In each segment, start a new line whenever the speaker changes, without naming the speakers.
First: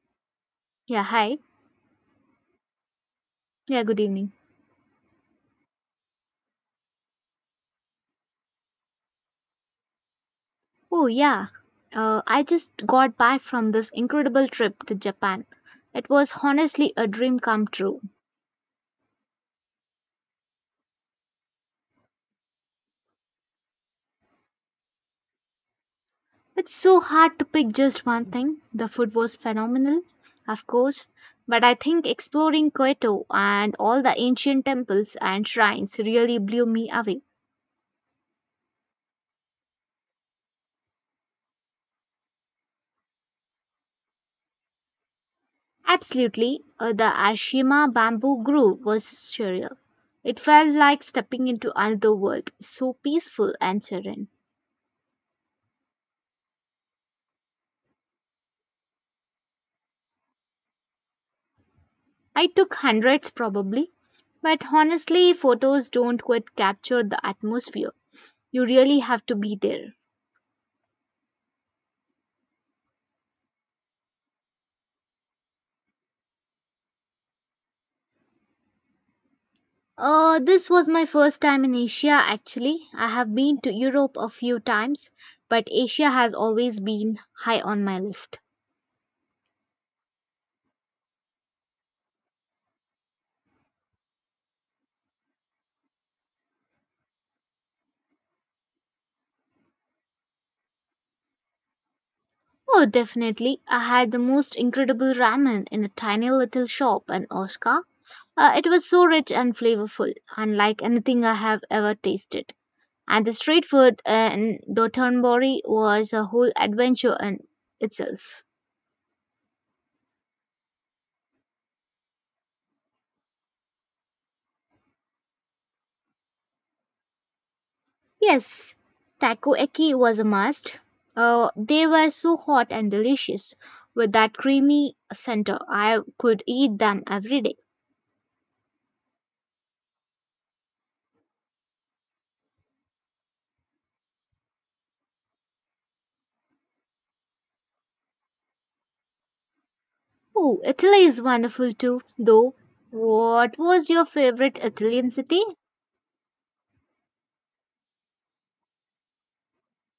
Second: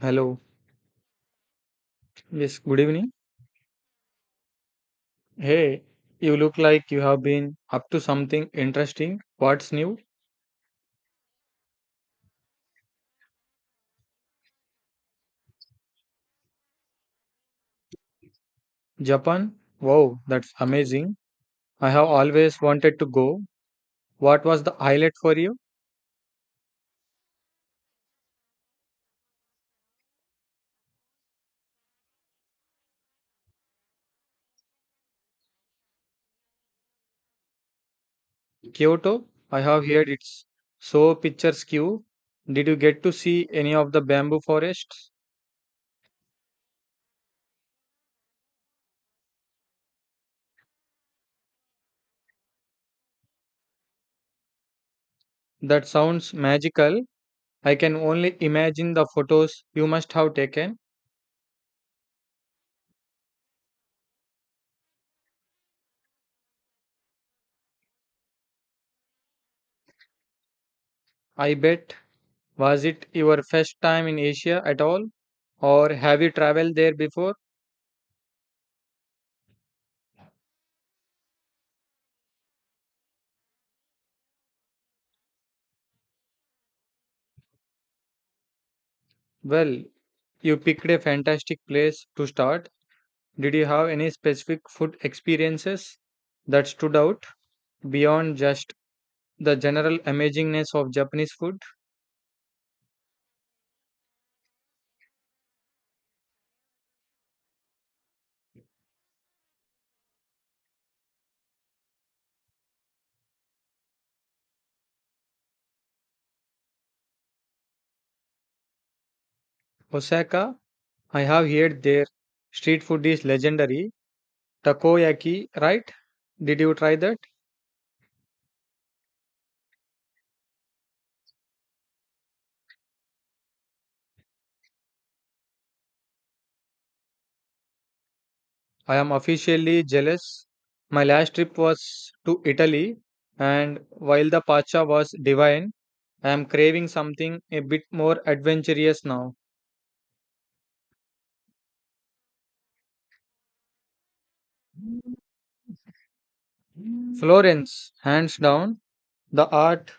Hello.
Yeah, hi.
Yes, good evening.
Yeah, good evening.
Hey, you look like you have been up to something interesting. What's new?
Oh, yeah. I just got back from this incredible trip to Japan. It was honestly a dream come true.
Japan? Wow, that's amazing. I have always wanted to go. What was the highlight for you?
It's so hard to pick just one thing. The food was phenomenal, of course, but I think exploring Kyoto and all the ancient temples and shrines really blew me away.
Kyoto? I have heard it's so picturesque. Did you get to see any of the bamboo forests?
Absolutely, the Ashima bamboo grove was surreal. It felt like stepping into another world, so peaceful and serene.
That sounds magical. I can only imagine the photos you must have taken.
I took hundreds probably, but honestly, photos don't quite capture the atmosphere. You really have to be there.
I bet. Was it your first time in Asia at all? Or have you traveled there before?
This was my first time in Asia actually. I have been to Europe a few times, but Asia has always been high on my list.
Well, you picked a fantastic place to start. Did you have any specific food experiences that stood out beyond just the general amazingness of Japanese food?
Oh, definitely. I had the most incredible ramen in a tiny little shop in Osaka. It was so rich and flavorful, unlike anything I have ever tasted. And the street food in Dotonbori was a whole adventure in itself.
Osaka, I have heard their street food is legendary. Takoyaki, right? Did you try that?
Yes, takoyaki was a must. They were so hot and delicious with that creamy center. I could eat them every day.
I am officially jealous. My last trip was to Italy, and while the pasta was divine, I am craving something a bit more adventurous now.
Oh, Italy is wonderful too, though. What was your favorite Italian city?
Florence, hands down, the art,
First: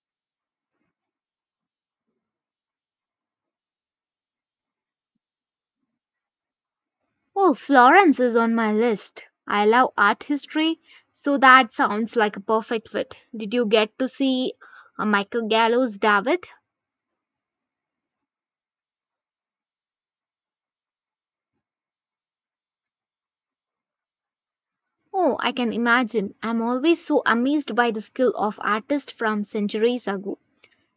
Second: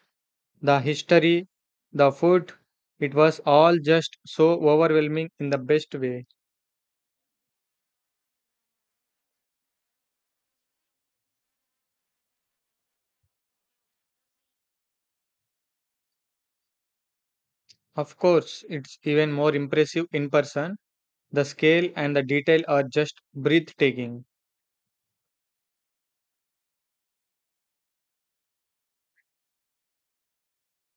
the history, the food, it was all just so overwhelming in the best way.
Oh, Florence is on my list. I love art history, so that sounds like a perfect fit. Did you get to see Michael Gallo's David?
Of course, it's even more impressive in person. The scale and the detail are just breathtaking.
Oh, I can imagine. I'm always so amazed by the skill of artists from centuries ago.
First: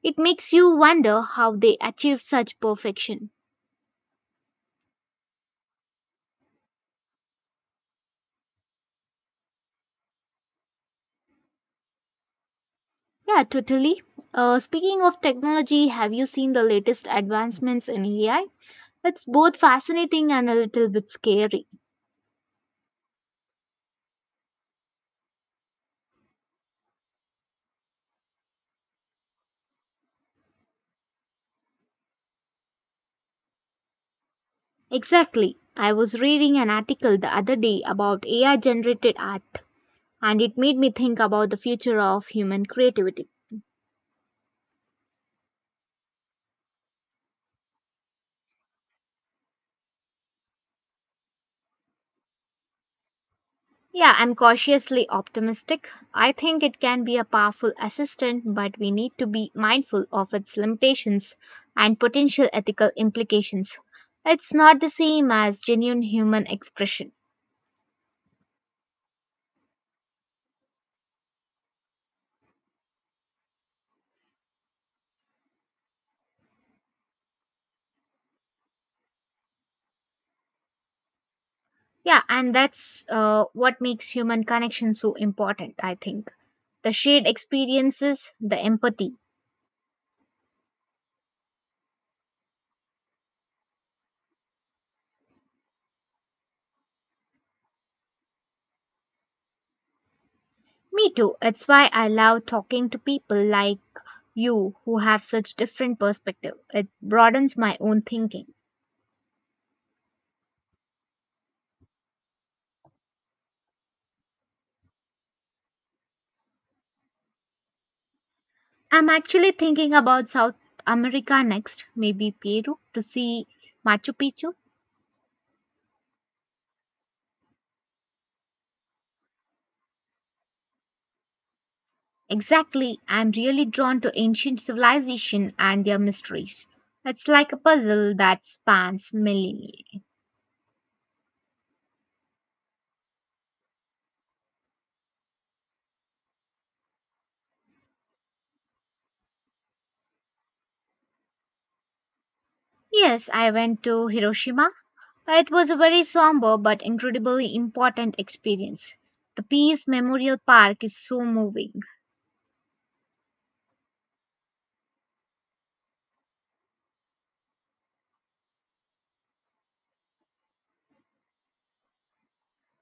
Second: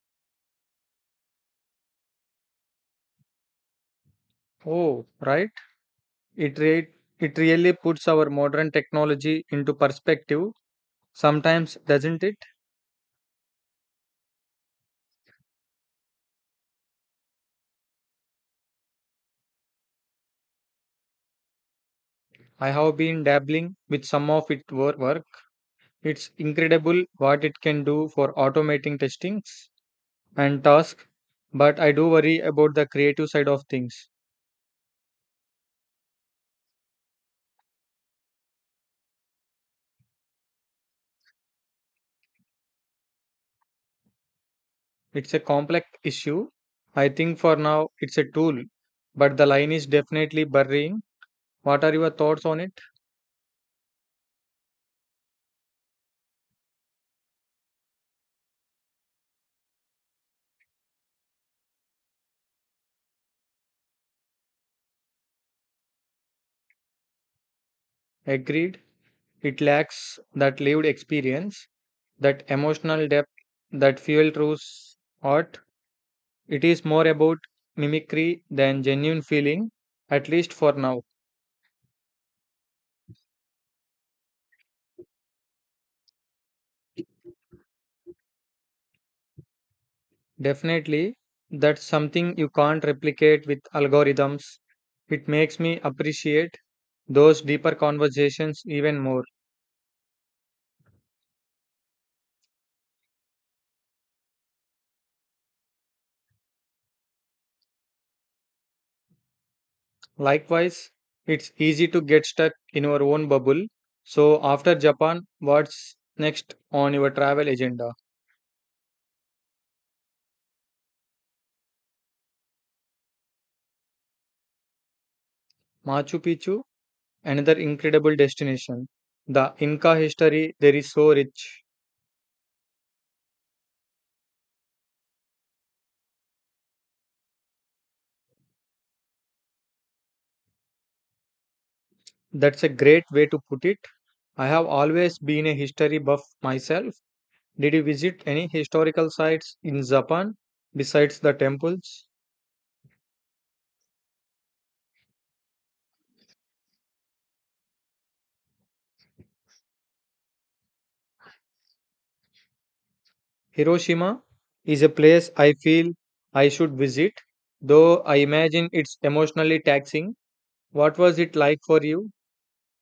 It makes you wonder how they achieved such perfection.
Oh, right? It, re- it really puts our modern technology into perspective. Sometimes, doesn't it?
Yeah, totally. Speaking of technology, have you seen the latest advancements in AI? It's both fascinating and a little bit scary.
I have been dabbling with some of its work. It's incredible what it can do for automating testings. And task, but I do worry about the creative side of things.
Exactly. I was reading an article the other day about AI generated art, and it made me think about the future of human creativity.
It's a complex issue. I think for now it's a tool, but the line is definitely burying. What are your thoughts on it?
Yeah, I'm cautiously optimistic. I think it can be a powerful assistant, but we need to be mindful of its limitations and potential ethical implications. It's not the same as genuine human expression.
Agreed. It lacks that lived experience, that emotional depth, that fuel through art. It is more about mimicry than genuine feeling, at least for now.
Yeah, and that's what makes human connection so important, I think. The shared experiences, the empathy.
Definitely, that's something you can't replicate with algorithms. It makes me appreciate those deeper conversations even more.
Me too. It's why I love talking to people like you who have such different perspective. It broadens my own thinking.
Likewise, it's easy to get stuck in our own bubble. So, after Japan, what's next on your travel agenda?
I'm actually thinking about South America next, maybe Peru to see Machu Picchu.
Machu Picchu, another incredible destination. The Inca history there is so rich.
Exactly, I'm really drawn to ancient civilization and their mysteries. It's like a puzzle that spans millennia.
That's a great way to put it. I have always been a history buff myself. Did you visit any historical sites in Japan besides the temples?
Yes, I went to Hiroshima. It was a very somber but incredibly important experience. The Peace Memorial Park is so moving.
Hiroshima is a place I feel I should visit, though I imagine it's emotionally taxing. What was it like for you?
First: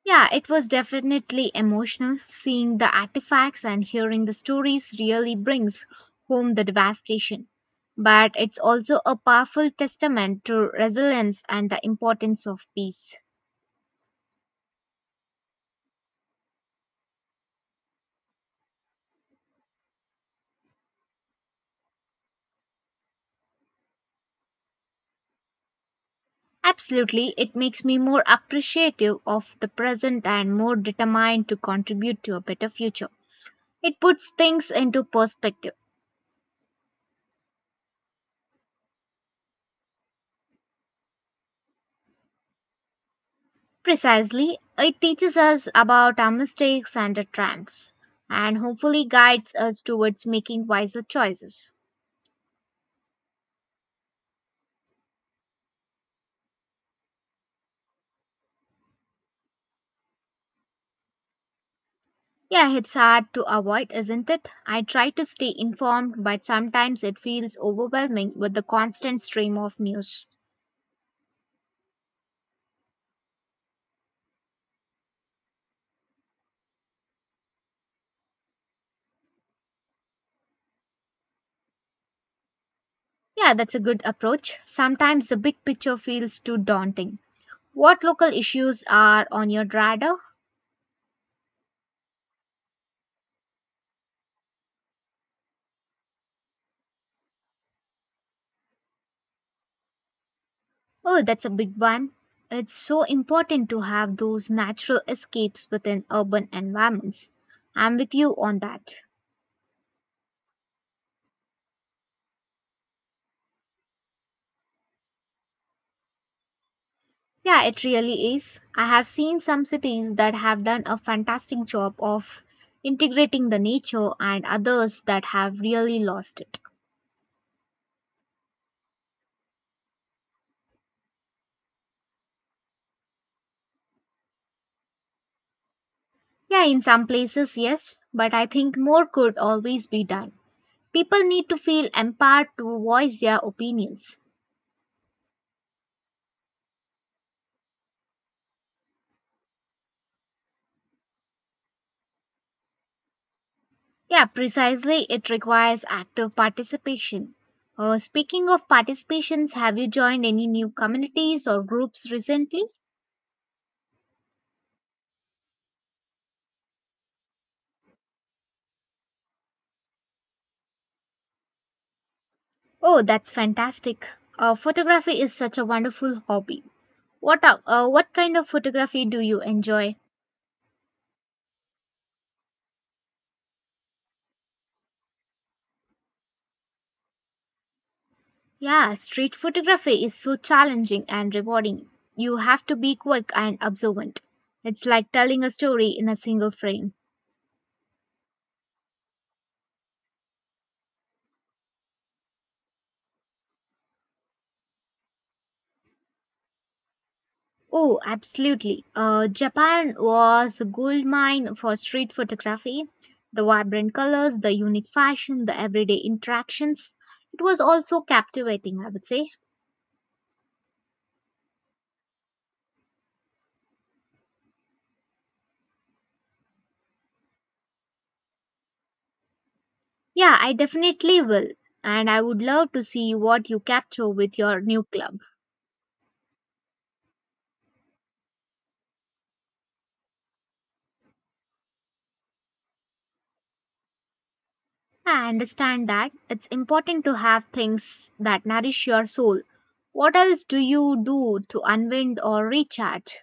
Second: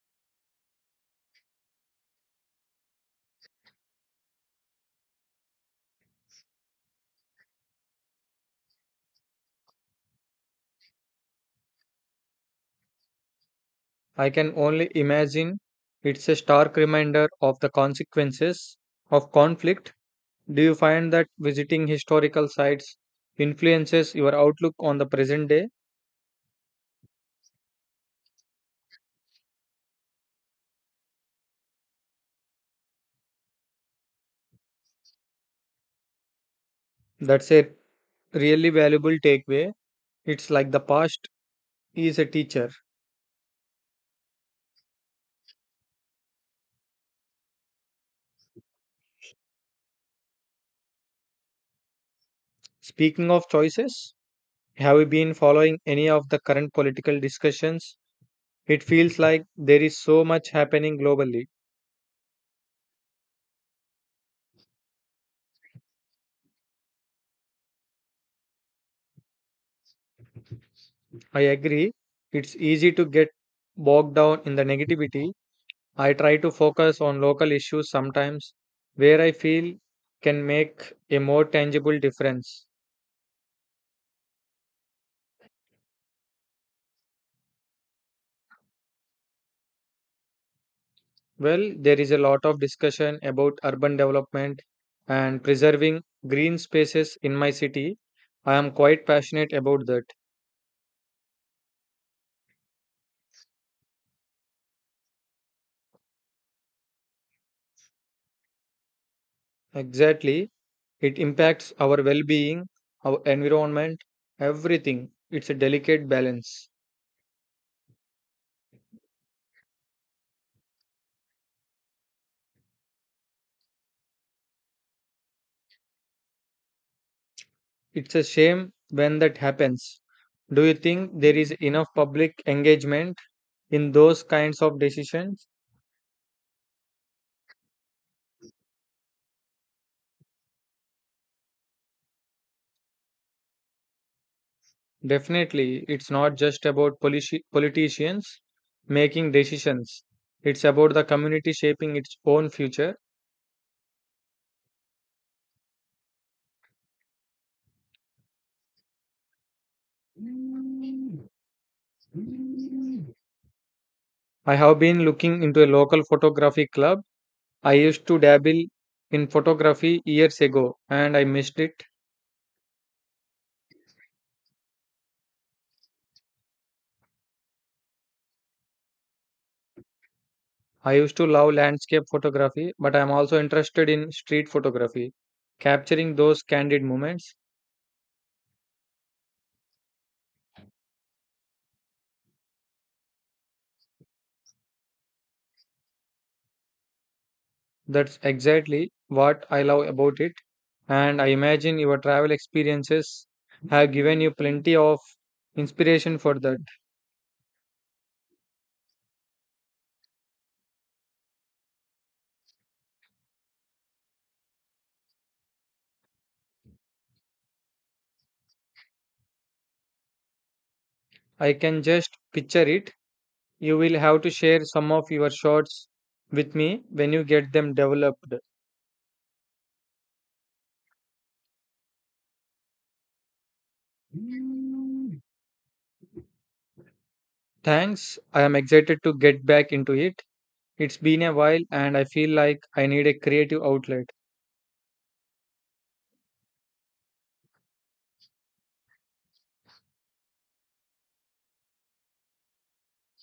Yeah, it was definitely emotional. Seeing the artifacts and hearing the stories really brings home the devastation. But it's also a powerful testament to resilience and the importance of peace.
I can only imagine it's a stark reminder of the consequences of conflict. Do you find that visiting historical sites influences your outlook on the present day?
Absolutely, it makes me more appreciative of the present and more determined to contribute to a better future. It puts things into perspective.
That's a really valuable takeaway. It's like the past is a teacher.
Precisely, it teaches us about our mistakes and our triumphs, and hopefully guides us towards making wiser choices.
Speaking of choices, have you been following any of the current political discussions? It feels like there is so much happening globally.
Yeah, it's hard to avoid, isn't it? I try to stay informed, but sometimes it feels overwhelming with the constant stream of news.
I agree. It's easy to get bogged down in the negativity. I try to focus on local issues sometimes where I feel can make a more tangible difference.
Yeah, that's a good approach. Sometimes the big picture feels too daunting. What local issues are on your radar?
Well, there is a lot of discussion about urban development and preserving green spaces in my city. I am quite passionate about that.
Oh, that's a big one. It's so important to have those natural escapes within urban environments. I'm with you on that.
Exactly. It impacts our well being, our environment, everything. It's a delicate balance.
Yeah, it really is. I have seen some cities that have done a fantastic job of integrating the nature and others that have really lost it.
It's a shame when that happens. Do you think there is enough public engagement in those kinds of decisions?
Yeah, in some places, yes, but I think more could always be done. People need to feel empowered to voice their opinions.
Definitely, it's not just about politicians making decisions, it's about the community shaping its own future.
Yeah, precisely. It requires active participation. Speaking of participations, have you joined any new communities or groups recently?
I have been looking into a local photography club. I used to dabble in photography years ago and I missed it.
Oh, that's fantastic. Photography is such a wonderful hobby. What kind of photography do you enjoy?
I used to love landscape photography, but I'm also interested in street photography, capturing those candid moments.
Yeah, street photography is so challenging and rewarding. You have to be quick and observant. It's like telling a story in a single frame.
That's exactly what I love about it. And I imagine your travel experiences have given you plenty of inspiration for that.
Oh, absolutely. Japan was a gold mine for street photography. The vibrant colors, the unique fashion, the everyday interactions. It was also captivating, I would say.
I can just picture it. You will have to share some of your shots with me when you get them developed.
Yeah, I definitely will. And I would love to see what you capture with your new club.
Thanks. I am excited to get back into it. It's been a while and I feel like I need a creative outlet.
I understand that it's important to have things that nourish your soul. What else do you do to unwind or recharge?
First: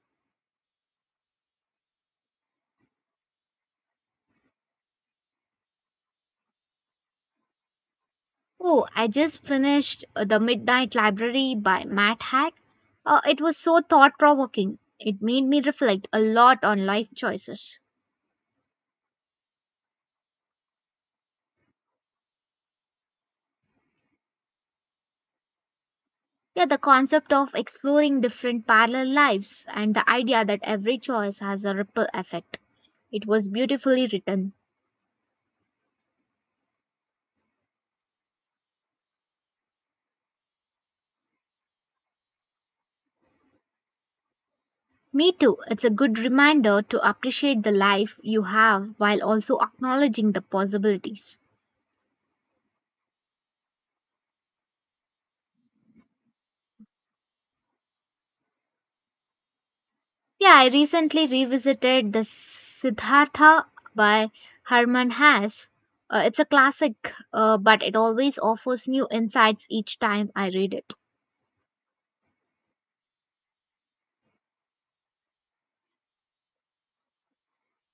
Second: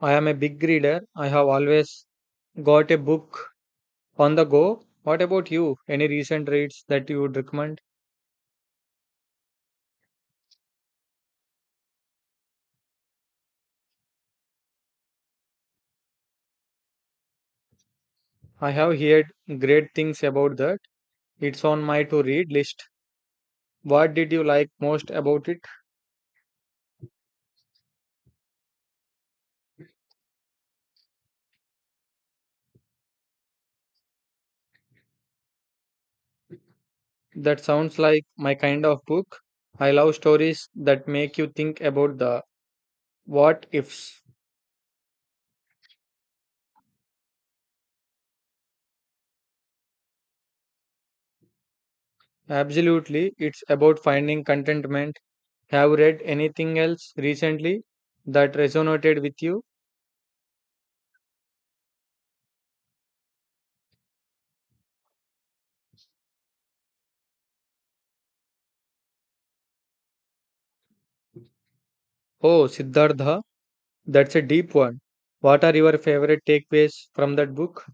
I am a big reader. I have always got a book on the go. What about you? Any recent reads that you would recommend?
Oh, I just finished The Midnight Library by Matt Haig. It was so thought provoking. It made me reflect a lot on life choices.
I have heard great things about that. It's on my to read list. What did you like most about it?
Yeah, the concept of exploring different parallel lives and the idea that every choice has a ripple effect. It was beautifully written.
That sounds like my kind of book. I love stories that make you think about the what ifs.
Me too, it's a good reminder to appreciate the life you have while also acknowledging the possibilities.
Absolutely, it's about finding contentment. Have you read anything else recently that resonated with you?
Yeah, I recently revisited the Siddhartha by Herman Hesse. It's a classic, but it always offers new insights each time I read it.
Oh, Siddhartha, that's a deep one. What are your favorite takeaways from that book?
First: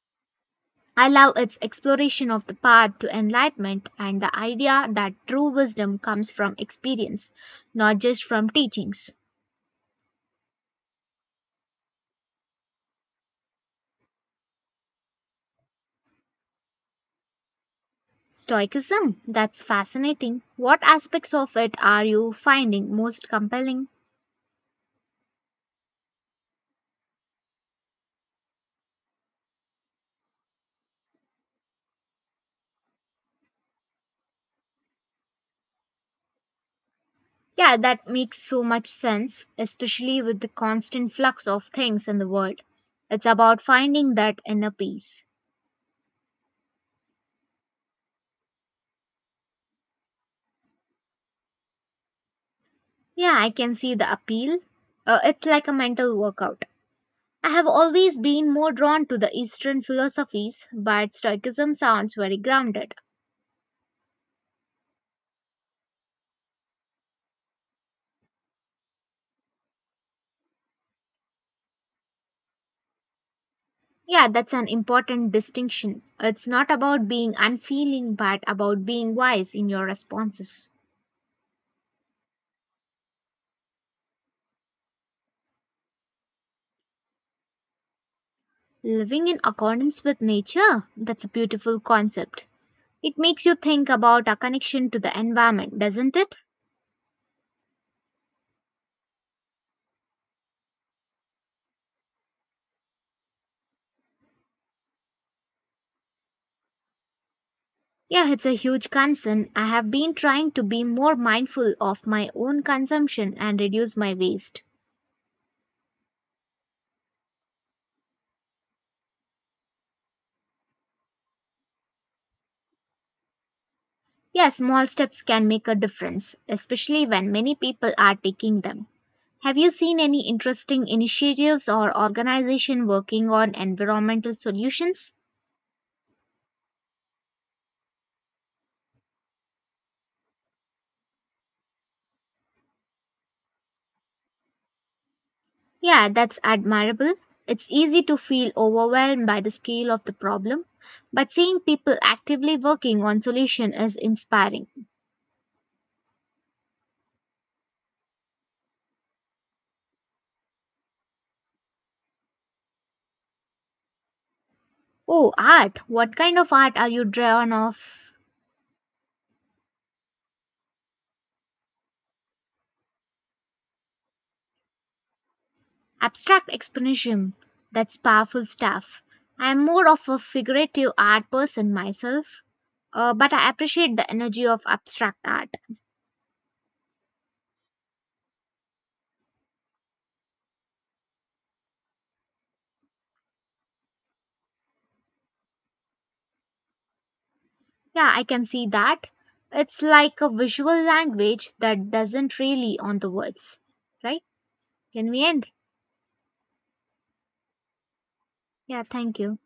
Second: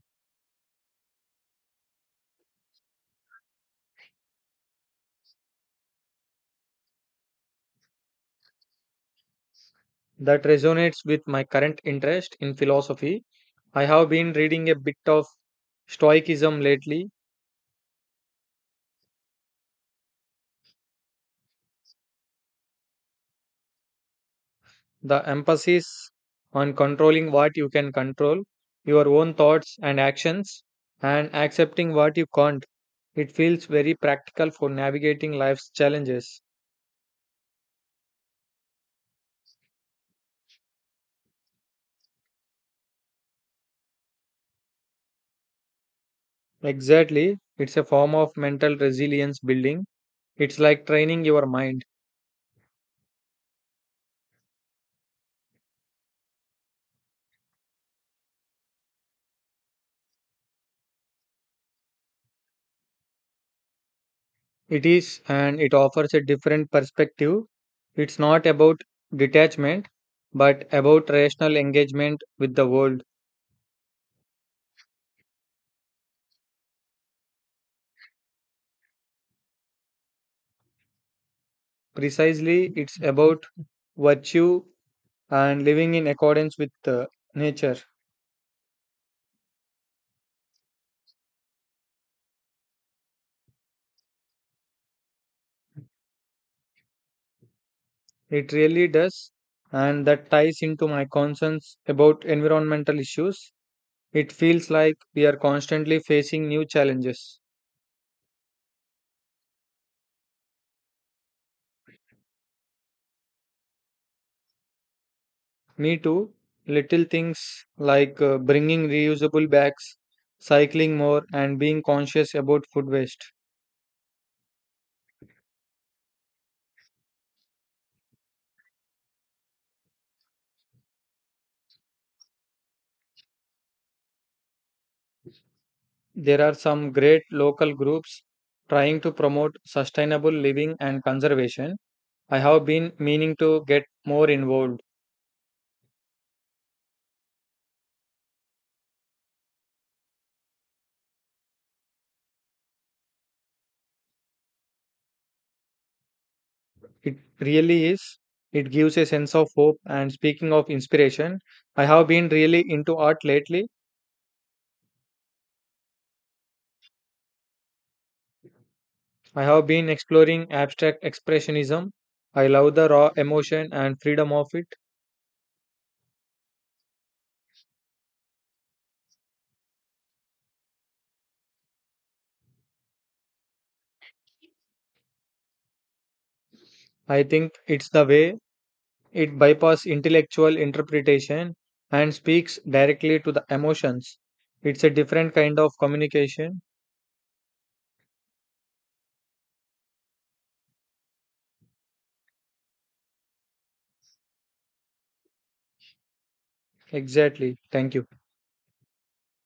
I love its exploration of the path to enlightenment and the idea that true wisdom comes from experience, not just from teachings.
That resonates with my current interest in philosophy. I have been reading a bit of Stoicism lately,
Stoicism, that's fascinating. What aspects of it are you finding most compelling?
the emphasis on controlling what you can control, your own thoughts and actions, and accepting what you can't. It feels very practical for navigating life's challenges.
Yeah, that makes so much sense, especially with the constant flux of things in the world. It's about finding that inner peace.
Exactly, it's a form of mental resilience building. It's like training your mind.
Yeah, I can see the appeal. It's like a mental workout. I have always been more drawn to the Eastern philosophies, but Stoicism sounds very grounded.
It is, and it offers a different perspective. It's not about detachment, but about rational engagement with the world.
Yeah, that's an important distinction. It's not about being unfeeling, but about being wise in your responses.
Precisely, it's about virtue and living in accordance with nature.
Living in accordance with nature? That's a beautiful concept. It makes you think about our connection to the environment, doesn't it?
It really does, and that ties into my concerns about environmental issues. It feels like we are constantly facing new challenges.
Yeah, it's a huge concern. I have been trying to be more mindful of my own consumption and reduce my waste.
Me too. Little things like bringing reusable bags, cycling more, and being conscious about food waste.
Yeah, small steps can make a difference, especially when many people are taking them. Have you seen any interesting initiatives or organization working on environmental solutions?
There are some great local groups trying to promote sustainable living and conservation. I have been meaning to get more involved.
Yeah, that's admirable. It's easy to feel overwhelmed by the scale of the problem, but seeing people actively working on solution is inspiring.
It really is. It gives a sense of hope. And speaking of inspiration, I have been really into art lately.
Oh, art. What kind of art are you drawn of?
I have been exploring abstract expressionism. I love the raw emotion and freedom of it.
Abstract expressionism. That's powerful stuff. I am more of a figurative art person myself, but I appreciate the energy of abstract art.
I think it's the way it bypasses intellectual interpretation and speaks directly to the emotions. It's a different kind of communication.
Yeah, I can see that. It's like a visual language that doesn't really on the words, right? Can we end?
Exactly. Thank you.
Yeah, thank you.